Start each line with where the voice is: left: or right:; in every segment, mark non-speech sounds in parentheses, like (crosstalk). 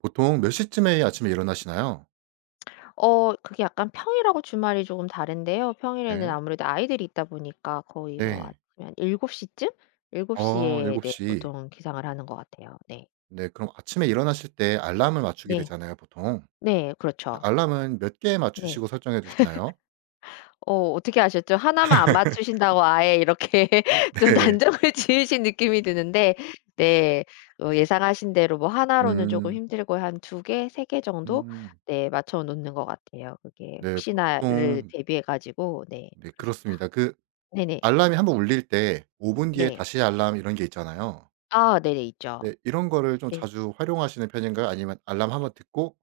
right: 보통 몇 시쯤에 아침에 일어나시나요?
left: (smacks lips) 어 그게 약간 평일하고 주말이 쪼금 다른데요. 평일에는
right: 네.
left: 아무래도 아이들이 있다 보니까 거의 뭐
right: 네.
left: 아침에 한 7:00 쯤? 일곱
right: 아
left: 시에
right: 일곱
left: 네
right: 시.
left: 보통은 기상을 하는 것 같아요 네.
right: 네 그럼 아침에 일어나실 때 알람을 맞추게
left: 네.
right: 되잖아요 보통.
left: 네
right: 이
left: 그렇죠.
right: 알람은 몇 개
left: 네.
right: 맞추시고 설정해두시나요?
left: (laughs) 어 어떻게 아셨죠? 1 만 안
right: (laughs)
left: 맞추신다고 아예 이렇게 좀
right: 네.
left: 단정을 지으신 느낌이 드는데 네 어 예상하신 대로 뭐 1 로는 쪼금
right: 음.
left: 힘들고 한 2 개 3 개 정도?
right: 음.
left: 네 맞춰 놓는 것 같아요. 그게
right: 네
left: 혹시나를
right: 보통
left: 대비해 가지고 네
right: 네
left: 그렇습니다.
right: 그렇습니다. 그
left: 네네.
right: 알람이 한번 울릴 때 5 분 뒤에
left: 네.
right: 다시 알람 이런 게 있잖아요.
left: 아 네네 있죠.
right: 네 이런 거를 좀
left: 네.
right: 자주 활용하시는 편인가요? 아니면 알람 한번 듣고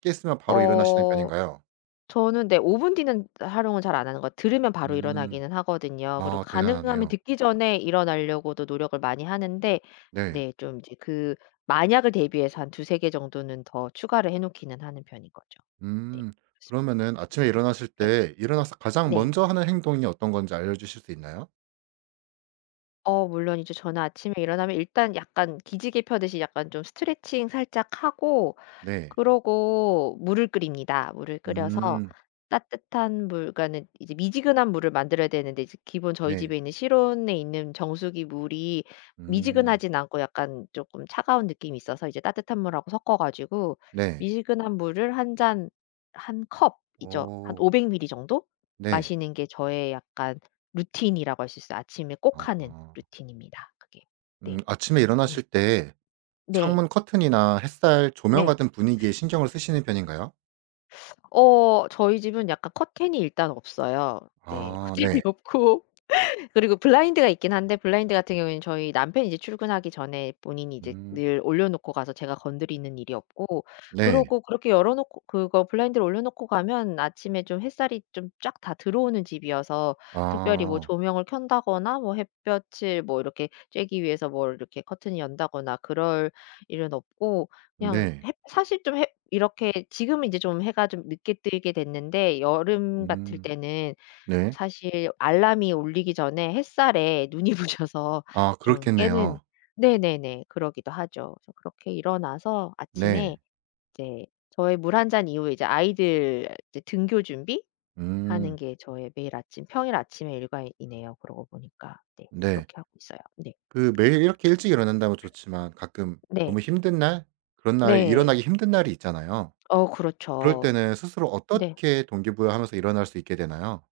right: 깼으면 바로 일어나시는
left: 어
right: 편인가요?
left: 저는 네 5 분 뒤는 활용을 잘 안 하는 거 들으면 바로
right: 음.
left: 일어나기는 하거든요. 그리고
right: 아
left: 가능하면
right: 대단하네요
left: 듣기 전에 일어나려고도 노력을 많이 하는데
right: 네.
left: 네 좀 이제 그 만약을 대비해서 한 2-3 개 정도는 더 추가를 해 놓기는 하는 편인 거죠. 네
right: 음.
left: 그렇습니다.
right: 그러면은 아침에
left: (laughs)
right: 일어나실
left: 네.
right: 때 일어나서 가장
left: 네.
right: 먼저 하는 행동이 어떤 건지 알려주실 수 있나요?
left: 어 물론 이제 저는 아침에 일어나면 일단 약간 기지개 펴듯이 약간 좀 스트레칭 살짝 하고
right: 네.
left: 그러고 물을 끓입니다. 물을 끓여서
right: 음.
left: 따뜻한 물 그러니까는 이제 미지근한 물을 만들어야 되는데 이제 기본 저희
right: 네.
left: 집에 있는 실온에 있는 정수기 물이
right: 음.
left: 미지근하지는 않고 약간 쪼끔 차가운 느낌이 있어서 이제 따뜻한 물 하고 섞어 가지고
right: 네.
left: 미지근한 물을 1 잔 1 컵이죠, 한
right: 어.
left: 500ml 정도?
right: 네.
left: 마시는 게 저의 약간 루틴이라고 할 수 있어요. 아침에 꼭 하는
right: 아.
left: 루틴입니다 그게.
right: 음
left: 네.
right: 아침에
left: 음.
right: 일어나실 때
left: 네.
right: 창문커튼이나 햇살 조명
left: 네.
right: 같은 분위기에 신경을 쓰시는 편인가요?
left: 어 저희 집은 약간 커튼이 일단 없어요. 네.
right: 아 네.
left: 커튼이 없고 그리고 블라인드가 있긴 한데 블라인드 같은 경우에는 저희 남편이 이제 출근하기 전에 본인이 이제
right: 음.
left: 늘 올려놓고 가서 제가 건드리는 일이 없고
right: 네.
left: 그러고 그렇게 열어 놓고 그거 블라인드를 올려놓고 가면 아침에 좀 햇살이 좀 쫙 다 들어오는 집이어서 특별히 뭐
right: 아.
left: 조명을 켠다거나 뭐 햇볕을 뭐 이렇게 쬐기 위해서 뭘 이렇게 커튼을 연다거나 그럴 일은 없고 그냥
right: 네.
left: 햇 사실 좀 햇 이렇게 지금은 이제 좀 해가 좀 늦게 뜨게 됐는데 여름 같을
right: 음.
left: 때는
right: 네.
left: 사실 알람이 울리기 전에 햇살에 눈이 부셔서
right: 아
left: 좀 깨는
right: 그렇겠네요.
left: 네네네 그러기도 하죠. 그래서 그렇게 일어나서
right: 네.
left: 아침에 이제 저의 물 1 잔 이후에 아이들 이제 등교 준비 하는
right: 음.
left: 게 저의 매일 아침 평일 아침에 일과이네요 그러고 보니까. 네.
right: 네.
left: 그렇게 하고 있어요. 네.
right: 그 매일
left: 그렇습니다.
right: 이렇게 일찍 일어난다면 좋지만 가끔 너무
left: 네.
right: 힘든 날 그런 날에
left: 네.
right: 일어나기 힘든 날이 있잖아요.
left: 어
right: 그럴
left: 그렇죠.
right: 때는 스스로
left: 네.
right: 어떻게 동기부여하면서 일어날 수 있게 되나요?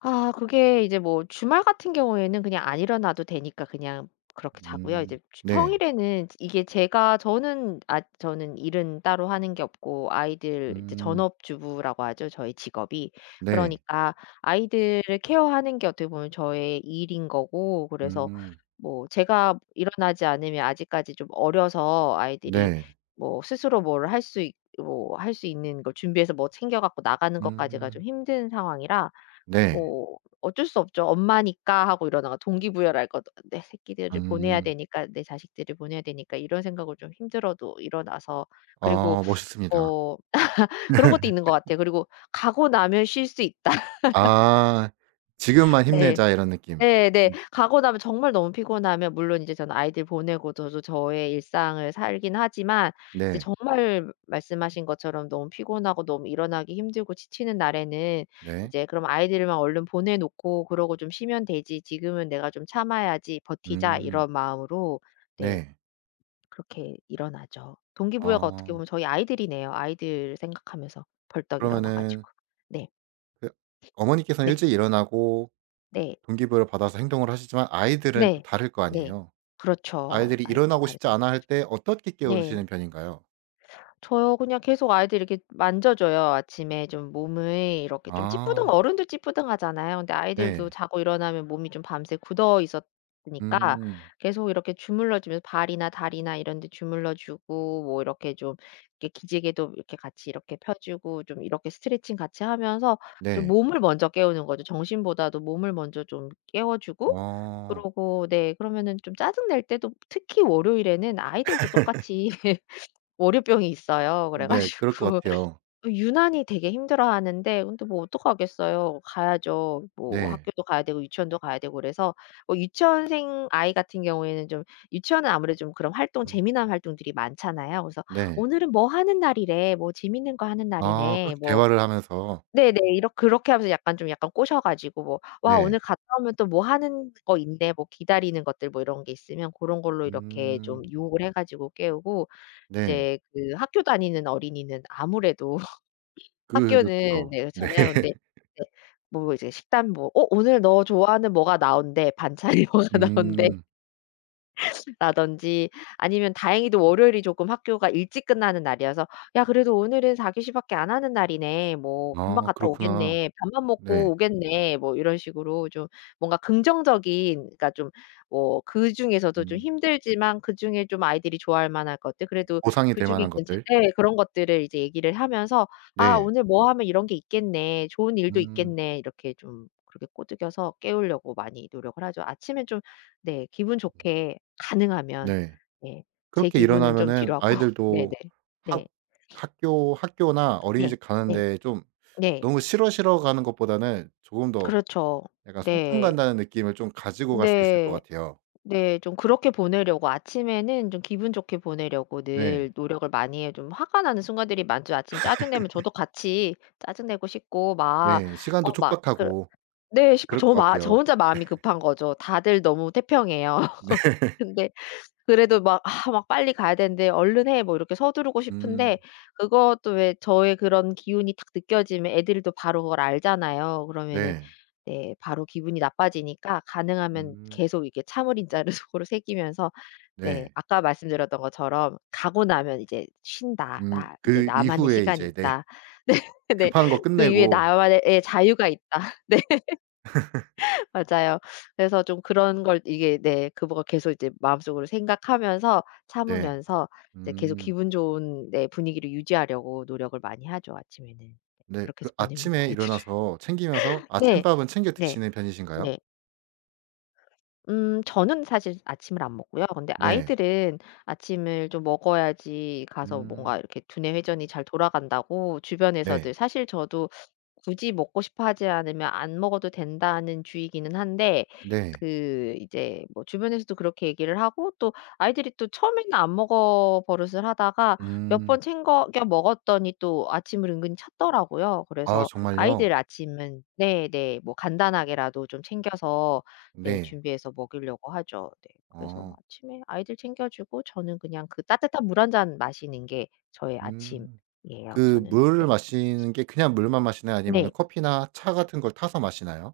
left: 아 그게 이제 뭐 주말 같은 경우에는 그냥 안 일어나도 되니까 그냥 그렇게 자고요.
right: 음.
left: 이제 주
right: 네.
left: 평일에는 즈 이게 제가 저는 아 저는 일은 따로 하는 게 없고 아이들 이제
right: 음.
left: 전업주부라고 하죠 저의 직업이.
right: 네.
left: 그러니까 아이들을 케어하는 게 어떻게 보면 저의 일인 거고 그래서
right: 음.
left: 뭐 제가 일어나지 않으면 아직까지 좀 어려서 아이들이
right: 네.
left: 뭐 스스로 뭘 할 수 있 뭐 할 수 있는 걸 준비해서 뭐 챙겨 갖고 나가는 것까지가
right: 음.
left: 좀 힘든 상황이라
right: 네.
left: 뭐 어쩔 수 없죠. '엄마니까.' 하고 일어나 가 동기부여를 할 거 '내 새끼들을 보내야
right: 음.
left: 되니까 내 자식들을 보내야 되니까.' 이런 생각을 좀 힘들어도 일어나서 그리고
right: 아 멋있습니다.
left: 어 (laughs) 그런 것도 있는 것
right: (laughs)
left: 같아요. 그리고 '가고 나면 쉴 수 있다.' (laughs)
right: 아. '지금만
left: 네.
right: 힘내자.' 이런 느낌
left: 네네.
right: 음.
left: 가고 나면 정말 너무 피곤하면 물론 이제 저는 아이들 보내고 저도 저의 일상을 살긴 하지만 이제
right: 네.
left: 정말 말씀하신 것처럼 너무 피곤하고 너무 일어나기 힘들고 지치는 날에는
right: 네.
left: 이제 그럼 '아이들만 얼른 보내 놓고 그러고 좀 쉬면 되지. 지금은 내가 좀 참아야지 버티자.'
right: 음.
left: 이런 마음으로 네
right: 네.
left: 그렇게 일어나죠. 동기부여가 어떻게
right: 어.
left: 보면 저희 아이들이네요. 아이들 생각하면서 벌떡 일어나
right: 그러면은
left: 가지고. 네.
right: 그 어머니께서
left: 네.
right: 일찍 일어나고
left: 네.
right: 동기부여를 받아서 행동을 하시지만 아이들은 또
left: 네.
right: 다를 거
left: 네.
right: 아니에요.
left: 그렇죠.
right: 아이들이
left: 아이들은
right: 일어나고 싶지
left: 다르죠.
right: 않아 할 때 어떻게
left: 네.
right: 깨우시는 편인가요?
left: 저요 그냥 계속 아이들 이렇게 만져 줘요. 아침에 좀 몸을 이렇게 좀 찌뿌둥
right: 아.
left: 어른도 찌뿌둥 하잖아요. 근데 아이들도
right: 네.
left: 자고 일어나면 몸이 좀 밤새 굳어 있었으니까
right: 음.
left: 계속 이렇게 주물러 주며 발이나 다리나 이런 데 주물러 주고 뭐 이렇게 좀 이렇게 기지개도 이렇게 같이 이렇게 펴 주고 좀 이렇게 스트레칭 같이 하면서 좀
right: 네.
left: 몸을 먼저 깨우는 거죠. 정신보다도 몸을 먼저 좀 깨워 주고
right: 어.
left: 그러고 네 그러면은 좀 짜증 낼 때도 특히 월요일에는 아이들도 똑같이 (laughs) 월요병이 있어요. 그래
right: 네 그럴 것
left: 가지고
right: 같아요.
left: 유난히 되게 힘들어 하는데 근데 뭐 어떡하겠어요. 가야죠. 뭐
right: 네.
left: 학교도 가야 되고 유치원도 가야 되고 그래서 어 유치원생 아이 같은 경우에는 좀 유치원은 아무래도 좀 그런 활동
right: 음.
left: 재미난 활동들이 많잖아요. 그래서
right: 네.
left: "오늘은 뭐 하는 날이래. 뭐 재밌는 거 하는
right: 아
left: 날이네."
right: 그렇게
left: 뭐
right: 대화를 하면서
left: 네네 이렇 그렇게 하면서 약간 꼬셔 가지고 "와
right: 네.
left: 오늘 갔다 오면 또 뭐 하는 거 있네." 뭐 기다리는 것들 뭐 이런 게 있으면 고런 걸로 이렇게 좀
right: 음.
left: 유혹을 해 가지고 깨우고
right: 네.
left: 이제 그 학교 다니는 어린이는 아무래도 (laughs) 학교는
right: 그렇죠.
left: 네
right: 네.
left: 그렇잖아요. 근데
right: (laughs)
left: 이제 뭐 이제 식단 뭐 "어 오늘 너 좋아하는 뭐가 나온대. 반찬이 뭐가 나온대"
right: 음.
left: 라든지 아니면 다행히도 월요일이 조금 학교가 일찍 끝나는 날이어서 "야 그래도 오늘은 4 교시 밖에 안 하는 날이네. 뭐 금방
right: 아
left: 갔다
right: 그렇구나
left: 오겠네. 밥만 먹고
right: 네.
left: 오겠네." 뭐 이런 식으로 좀 뭔가 긍정적인 그니까 좀 뭐 그중에서도 좀
right: 음.
left: 힘들지만 그중에 좀 아이들이 좋아할만한 것들. 그래도
right: 보상이 될
left: 그중에
right: 만한 것들.
left: 괜찮 예. 그런 것들을 이제 얘기를 하면서 "아
right: 네.
left: 오늘 뭐 하면 이런 게 있겠네. 좋은 일도
right: 음.
left: 있겠네." 이렇게 좀 그렇게 꼬드겨서 깨우려고 많이 노력을 하죠. 아침에 좀 네 기분 좋게 가능하면
right: 네
left: 예. 제
right: 그렇게
left: 기분은 좀
right: 일어나면은
left: 뒤로 하고. 네네.
right: 아이들도 학
left: 네. (sniffs)
right: 학교 학교나
left: 네.
right: 어린이집
left: 네.
right: 가는데 좀
left: 네.
right: 너무 "싫어, 싫어." 가는 것보다는 조금 더
left: 그렇죠
right: 약간 소풍
left: 네.
right: 간다는 느낌을 좀 가지고 갈 수 있을 것
left: 네
right: 같아요.
left: 네. 좀 그렇게 보내려고 아침에는 좀 기분 좋게 보내려고
right: 네.
left: 늘 노력을 많이 해요. 좀 화가 나는 순간들이 많죠. 아침 짜증 내면 저도 같이 짜증 내고 싶고 막
right: 네 시간도
left: 어 막 그
right: 촉박하고
left: 네 싶고
right: 그럴
left: 저
right: 것
left: 마 저
right: 같아요.
left: 혼자 마음이
right: (laughs)
left: 급한 거죠. 다들 너무 태평해요. (laughs)
right: 네.
left: 근데 그래도 막 아 막 빨리 가야 되는데 "얼른 해." 뭐 이렇게 서두르고
right: 음.
left: 싶은데 그것도 왜 저의 그런 기운이 딱 느껴지면 애들도 바로 뭘 알잖아요. 그러면은
right: 네.
left: 네 바로 기분이 나빠지니까 가능하면
right: 음.
left: 계속 이렇게 참을 인자를 속으로 새기면서 네
right: 네.
left: 아까 말씀드렸던 것처럼 '가고 나면 이제 쉰다.
right: 음
left: 나 이제
right: 그
left: 나만의
right: 이후에
left: 시간이
right: 이제 네
left: 있다.' 네네
right: 급한 것
left: '그 위에
right: 끝내고
left: 나만의 예 자유가 있다.' 네. (laughs) 맞아요. 그래서 좀 그런 걸 이게 네 그 뭐 계속 이제 마음속으로 생각하면서
right: 네.
left: 참으면서 이제 계속
right: 음.
left: 기분 좋은 네 분위기를 유지하려고 노력을 많이 하죠 아침에는. 네
right: 네
left: 그렇게
right: 그
left: 해서 보냅니다
right: 아침에
left: 애들을.
right: 일어나서 챙기면서
left: 네.
right: 아침밥은 챙겨
left: 네.
right: 드시는 편이신가요?
left: 네. 음 저는 사실 아침을 안 먹고요. 근데
right: 네.
left: 아이들은 아침을 좀 먹어야지 가서 뭔가
right: 음.
left: 이렇게 두뇌 회전이 잘 돌아간다고
right: 네.
left: 주변에서들 사실 저도 굳이 먹고 싶어 하지 않으면 안 먹어도 된다는 주의기는 한데
right: 네.
left: 그 이제 뭐 주변에서도 그렇게 얘기를 하고 또 아이들이 또 처음에는 안 먹어 버릇을 하다가 몇
right: 음.
left: 번 챙거 겨 먹었더니 또 아침을 은근 찾더라고요.
right: 아
left: 그래서
right: 정말요?
left: 아이들 아침은 네네 뭐 간단하게라도 좀 챙겨서 네
right: 네.
left: 준비해서 먹이려고 하죠. 네 그래서
right: 어.
left: 아침에 아이들 챙겨 주고 저는 그냥 그 따뜻한 물 1 잔 마시는 게 저의
right: 음
left: 아침이에요
right: 그
left: 저는.
right: 물을
left: 네.
right: 마시는게 그냥 물만 마시나요? 아니면
left: 네.
right: 커피나 차 같은 걸 타서 마시나요?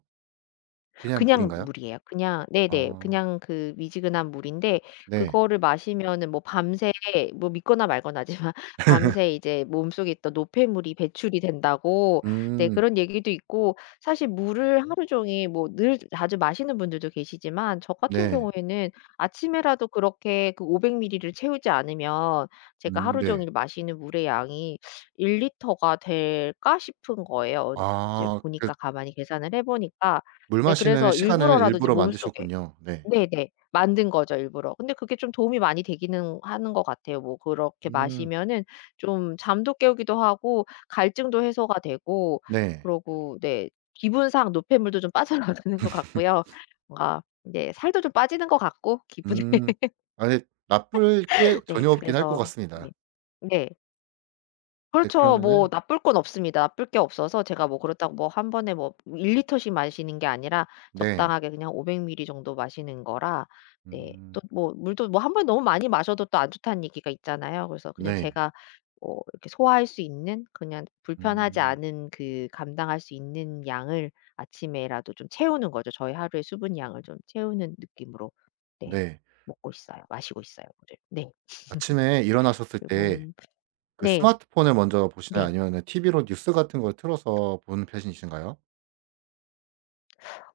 right: 그냥
left: 그냥
right: 물인가요?
left: 물이에요. 그냥 네네
right: 아.
left: 그냥 그 미지근한 물인데
right: 네.
left: 그거를 마시면은 뭐 밤새 뭐 믿거나 말거나지만 밤새 이제 몸속에 있던 노폐물이 배출이 된다고 네
right: 음.
left: 그런 얘기도 있고 사실 물을 하루 종일 뭐 늘 자주 마시는 분들도 계시지만 저 같은
right: 네.
left: 경우에는 아침에라도 그렇게 그 500 미리를 채우지 않으면 '제가
right: 음
left: 하루
right: 네.
left: 종일 마시는 물의 양이 1 리터가 될까?' 싶은 거예요. 어 이제
right: 아 그
left: 보니까 가만히 계산을 해 보니까.
right: 물
left: 네
right: 마시는
left: 그래서
right: 시간을
left: 일부러라도 좀
right: 일부러
left: 몸속에
right: 만드셨군요 네.
left: 네네 만든 거죠 일부러. 근데 그게 좀 도움이 많이 되기는 하는 것 같아요. 뭐 그렇게
right: 음.
left: 마시면은 좀 잠도 깨우기도 하고 갈증도 해소가 되고
right: 네.
left: 그러고 네 기분상 노폐물도 좀 빠져나가는 것 같고요. 뭔가 인제 살도 좀 빠지는 것 같고 기분에.
right: 음
left: (laughs)
right: 아직 나쁠 게
left: 네
right: 전혀 없긴 할 것
left: 그래서
right: 같습니다.
left: 네 네.
right: 네
left: 그렇죠. 뭐
right: 그러면은
left: 나쁠 건 없습니다. 나쁠 게 없어서 제가 뭐 그렇다고 뭐 1 번에 뭐 1 리터씩 마시는 게 아니라
right: 네.
left: 적당하게 그냥 500 밀리 정도 마시는 거라 네
right: 음.
left: 또 뭐 물도 뭐 1 번에 너무 많이 마셔도 또 안 좋다는 얘기가 있잖아요. 그래서 그냥
right: 네.
left: 제가 어 그렇게 소화할 수 있는 그냥 불편하지
right: 음.
left: 않은 그 감당할 수 있는 양을 아침에라도 좀 채우는 거죠. 저희 하루의 수분 양을 좀 채우는 느낌으로 네
right: 네.
left: 먹고 있어요. 마시고 있어요 물을. (laughs) 네.
right: 아침에 일어나셨을 때
left: 그리곤
right: 그
left: 네.
right: 스마트폰을 먼저 보시나요?
left: 네.
right: 아니면 그냥 TV로 뉴스 같은 걸 틀어서 보는 편이신가요?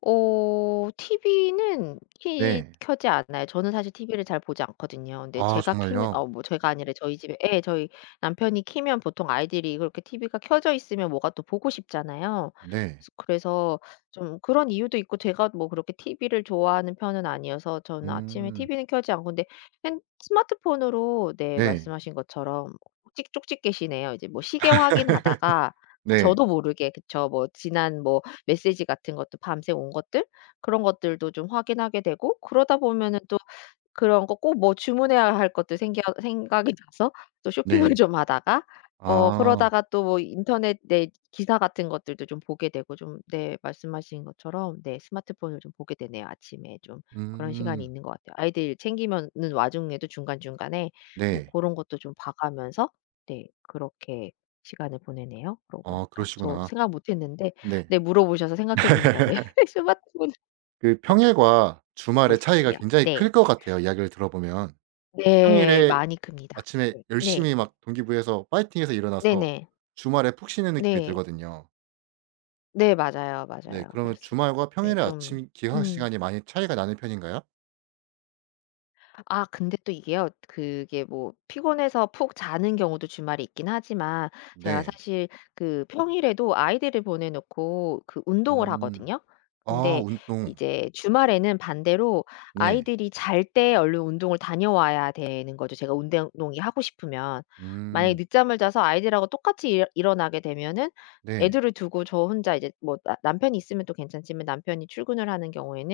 left: 어. 티비는 키
right: 네.
left: 켜지 않아요. 저는 사실 티비를 잘 보지 않거든요. 근데
right: 아.
left: 제가 켜는
right: 정말요?
left: 어 뭐 제가 아니라 저희 집에 예 저희 남편이 켜면 보통 아이들이 이걸 이렇게 티비가 켜져 있으면 뭐가 또 보고 싶잖아요.
right: 네.
left: 그래서 좀 그런 이유도 있고 제가 뭐 그렇게 티비를 좋아하는 편은 아니어서 저는 아침에
right: 음.
left: 티비는 켜지 않고 근데 생 스마트폰으로 네
right: 네.
left: 말씀하신 것처럼 뭐 찍 쪽집게시네요. 뭐 이제 시계
right: (laughs)
left: 확인하다가 아
right: 네.
left: 저도 모르게 그쵸 지난 뭐 메시지 같은 것도 밤새 온 것들 그런 것들도 좀 확인하게 되고 그러다 보면은 또 그런 거 꼭 뭐 주문해야 할 것도 생겨 생각이 나서 또 쇼핑을
right: 네.
left: 좀 하다가 어
right: 아.
left: 그러다가 또 인터넷 네 기사 같은 것들도 좀 보게 되고 네 좀 말씀하신 것처럼 네 스마트폰을 좀 보게 되네요. 아침에 좀 그런 시간이
right: 음.
left: 있는 것 같아요. 아이들 챙기면은 와중에도 중간중간에 뭐
right: 네.
left: 그런 것도 좀 봐 가면서 네 그렇게 시간을 보내네요 그러고
right: 어.
left: 보니까. 저
right: 그러시구나.
left: 생각 못 했는데
right: 네.
left: 네 물어보셔서 생각해 보니까 네
right: (laughs)
left: 스마트폰을
right: 그
left: (laughs)
right: 평일과
left: 보고
right: 주말에 차이가
left: 있었군요.
right: 굉장히
left: 네.
right: 클 것 같아요 이야기를 들어 보면.
left: 네.
right: 평일에
left: 많이 큽니다.
right: 아침에
left: 예 네.
right: 열심히 막 동기부여해서 화이팅해서 일어나서
left: 네네.
right: 주말에 푹 쉬는 느낌이
left: 네.
right: 들거든요.
left: 네 맞아요,
right: 네
left: 맞아요.
right: 그러면
left: 그렇습니다.
right: 주말과
left: 네
right: 평일에
left: 좀
right: 아침 기상
left: 음.
right: 시간이 많이 차이가 나는 편인가요?
left: 아 근데 또 이게요. 그게 뭐 피곤해서 푹 자는 경우도 주말에 있긴 하지만 제가
right: 네.
left: 사실 그 평일에도 아이들을 보내 놓고 그 운동을
right: 음
left: 하거든요.
right: 아
left: 근데
right: 운동.
left: 이제 주말에는 반대로
right: 네.
left: 아이들이 잘 때 얼른 운동을 다녀와야 되는 거죠 제가 운댕 운동이 하고 싶으면. 만약에
right: 음.
left: 늦잠을 자서 아이들하고 똑같이 일 일어나게 되면은
right: 네.
left: 애들을 두고 저 혼자 이제 뭐 나 남편이 있으면 또 괜찮지만 남편이 출근을 하는 경우에는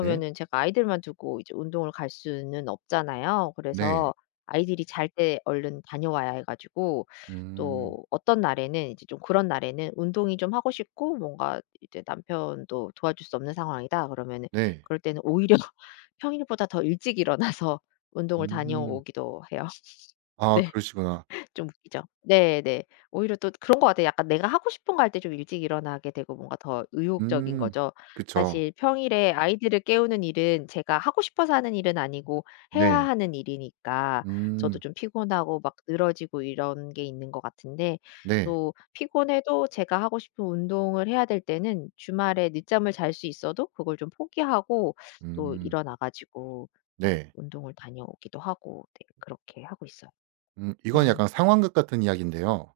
right: 네.
left: 제가 아이들만 두고 이제 운동을 갈 수는 없잖아요.
right: 네.
left: 그래서 아이들이 잘 때 얼른 다녀와야 해 가지고
right: 음.
left: 또 어떤 날에는 이제 좀 그런 날에는 '운동이 좀 하고 싶고 뭔가 이제 남편도 도와줄 수 없는 상황이다.' 그러면은
right: 네.
left: 그럴 때는 오히려 평일보다 더 일찍 일어나서 운동을
right: 음.
left: 다녀오기도 해요. (laughs)
right: 아
left: 네.
right: 그러시구나.
left: 좀 웃기죠. 네 네. 오히려 또 그런 것 같아요. 약간 내가 하고 싶은 거 할 때 좀 일찍 일어나게 되고 뭔가 더 의욕적인
right: 음
left: 거죠.
right: 그쵸.
left: 사실 평일에 아이들을 깨우는 일은 제가 하고 싶어서 하는 일은 아니고 해야
right: 네.
left: 하는 일이니까 저도
right: 음.
left: 좀 피곤하고 막 늘어지고 이런 게 있는 것 같은데
right: 네.
left: 또 피곤해도 제가 하고 싶은 운동을 해야 될 때는 주말에 늦잠을 잘 수 있어도 그걸 좀 포기하고 또
right: 음.
left: 일어나 가지고 네
right: 네.
left: 운동을 다녀오기도 하고 네 그렇게 하고 있어요.
right: 음 이건 약간
left: (laughs)
right: 상황극 같은 이야기인데요.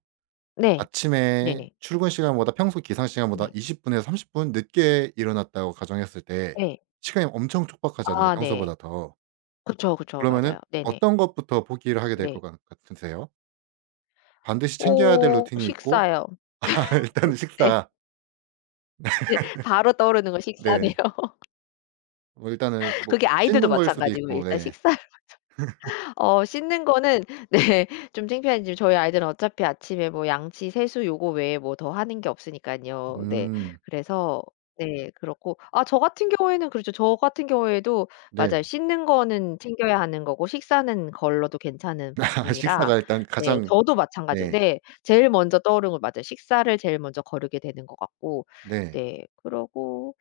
left: 네.
right: 아침에
left: 네네.
right: 출근 시간보다 평소 기상 시간보다
left: 네.
right: 20 분에서 30 분 늦게 일어났다고 가정했을 때
left: 예.
right: 시간이 엄청 촉박하잖아요
left: 아 네.
right: 평소보다 더.
left: 그렇죠, 그렇죠.
right: 그러면은
left: 맞아요. 네네.
right: 어떤 것부터 포기를 하게 될 것
left: 네.
right: 간 같으세요? 반드시 챙겨야 될
left: 오
right: 루틴이 있고
left: 식사요.
right: (laughs) 일단은
left: (laughs) 네.
right: 식사. 네
left: 네 바로 떠오르는 거 식사네요.
right: 네. 뭐 일단은 뭐
left: 그게 아이들도
right: 씻는 걸 수도
left: 마찬가지고요.
right: 있고
left: 일단
right: 네.
left: 식사를
right: (laughs)
left: 먼저 어 씻는 거는 네 좀 창피하지만 저희 아이들은 어차피 아침에 뭐 양치, 세수 요거 외에 뭐 더 하는 게 없으니깐요. 네.
right: 음.
left: 그래서 네 그렇고 아 저 같은 경우에는 그렇죠. 저 같은 경우에도
right: 네.
left: 맞아요. 씻는 거는 챙겨야 하는 거고 식사는 걸러도 괜찮은
right: (laughs)
left: 부분이라
right: 식사가 일단
left: 네
right: 가장
left: 저도 마찬가지고
right: 네.
left: 네 제일 먼저 떠오르는 거 맞아요. 식사를 제일 먼저 거르게 되는 거 같고
right: 네.
left: 네 그러고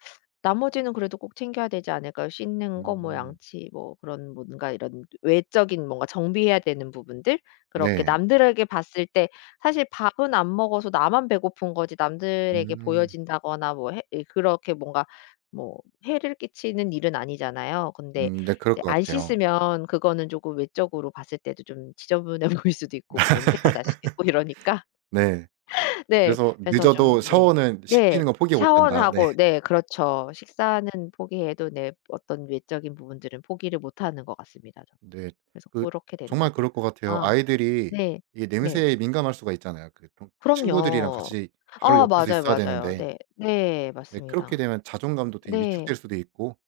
left: 나머지는 그래도 꼭 챙겨야 되지 않을까요. 씻는 거 뭐
right: 음.
left: 양치 뭐 그런 뭔가 이런 외적인 뭔가 정비해야 되는 부분들. 그렇게
right: 네.
left: 남들에게 봤을 때 사실 밥은 안 먹어서 나만 배고픈 거지 남들에게
right: 음.
left: 보여진다거나 뭐 해 예 그렇게 뭔가 뭐 해를 끼치는 일은 아니잖아요. 근데
right: 음 네 그럴
left: 인제
right: 것
left: 안
right: 같아요.
left: 씻으면 그거는 쪼금 외적으로 봤을 때도 좀 지저분해 보일 수도 있고 뭐 냄새가 날 수도 있고 이러니까
right: (laughs) 네.
left: (laughs) 네
right: 그래서
left: 그래서 좀
right: 늦어도
left: 네.
right: 샤워는
left: 네
right: 씻기는 건 포기 못
left: 샤워는
right: 한다. 네.
left: 하고 네 그렇죠. 식사는 포기해도 네 어떤 외적인 부분들은 포기를 못 하는 것 같습니다 전.
right: 네
left: 그래서
right: 그
left: 고렇게 되는 것
right: 정말
left: 같아요.
right: 그럴 것 같아요.
left: 아.
right: 아이들이
left: 네.
right: 이게
left: 네.
right: 냄새에 민감할 수가 있잖아요. 그 통 친구들이랑
left: 그럼요.
right: 같이 바로
left: 아
right: 옆에서
left: 맞아요,
right: 있어야
left: 맞아요.
right: 되는데.
left: 네. 네
right: 네 그렇게
left: 맞습니다.
right: 되면 자존감도 되게
left: 네.
right: 위축될 수도 있고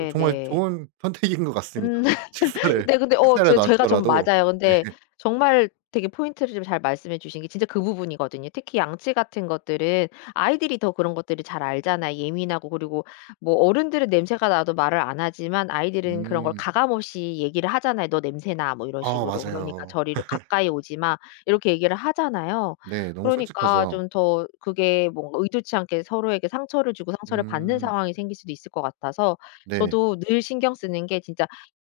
right: 어 정말
left: 네.
right: 좋은 선택인 것 같습니다.
left: 음 (laughs)
right: 식사를,
left: 네 근데 어
right: 식사를
left: 저
right: 놔
left: 제가 좀
right: 주더라도
left: 맞아요.
right: 네.
left: 근데 정말 되게 포인트를 좀 잘 말씀해 주신 게 진짜 그 부분이거든요. 특히 양치 같은 것들은 아이들이 더 그런 것들을 잘 알잖아요. 예민하고 그리고 뭐 어른들은 냄새가 나도 말을 안 하지만 아이들은 그런 걸
right: 음.
left: 가감 없이 얘기를 하잖아요. "너 냄새나." 뭐 이런
right: 아
left: 식으로. 그러니까
right: 맞아요.
left: 저리로
right: (laughs)
left: "가까이 오지마." 이렇게 얘기를 하잖아요.
right: 네. 너무
left: 그러니까
right: 솔직하죠.
left: 좀 더 그게 뭔가 의도치 않게 서로에게 상처를 주고 상처를 받는
right: 음.
left: 상황이 생길 수도 있을 것 같아서
right: 네.
left: 저도 늘 신경 쓰는 게 진짜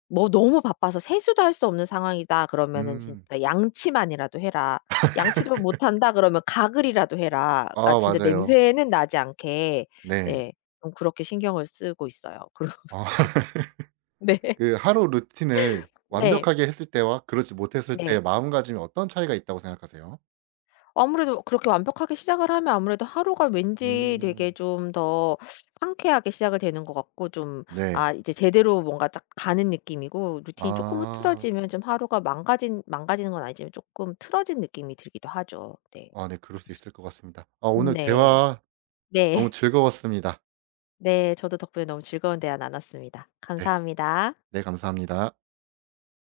left: 뭐 너무 바빠서 세수도 할 수 없는 상황이다 그러면은
right: 음.
left: 진짜 "양치만이라도 해라." 양치도 못 한다 그러면 "가글이라도 해라." 그니까
right: 아
left: 진짜
right: 맞아요.
left: 냄새는 나지 않게.
right: 네.
left: 네. 좀 그렇게 신경을 쓰고 있어요. 그러고
right: 아
left: 네.
right: (laughs)
left: 네.
right: 그 하루 루틴을
left: 네.
right: 완벽하게 했을 때와 그렇지 못했을 때
left: 네.
right: 마음가짐이 어떤 차이가 있다고 생각하세요?
left: 아무래도 그렇게 완벽하게 시작을 하면 아무래도 하루가 왠지 되게
right: 음.
left: 좀 더 상쾌하게 시작이 되는 것 같고 좀
right: 네.
left: 아 이제 제대로 뭔가 딱 가는 느낌이고 루틴이 쪼끔
right: 아.
left: 흐트러지면 좀 하루가 망가진 망가지는 건 아니지만 쪼끔 틀어진 느낌이 들기도 하죠. 네.
right: 아 네 그럴 수
left: 그렇습
right: 있을 것 같습니다. 아
left: 음
right: 오늘
left: 네.
right: 대화 너무
left: 네.
right: 즐거웠습니다.
left: 네 저도 덕분에 너무 즐거운 대화 나눴습니다.
right: 네.
left: 감사합니다.
right: 네 감사합니다.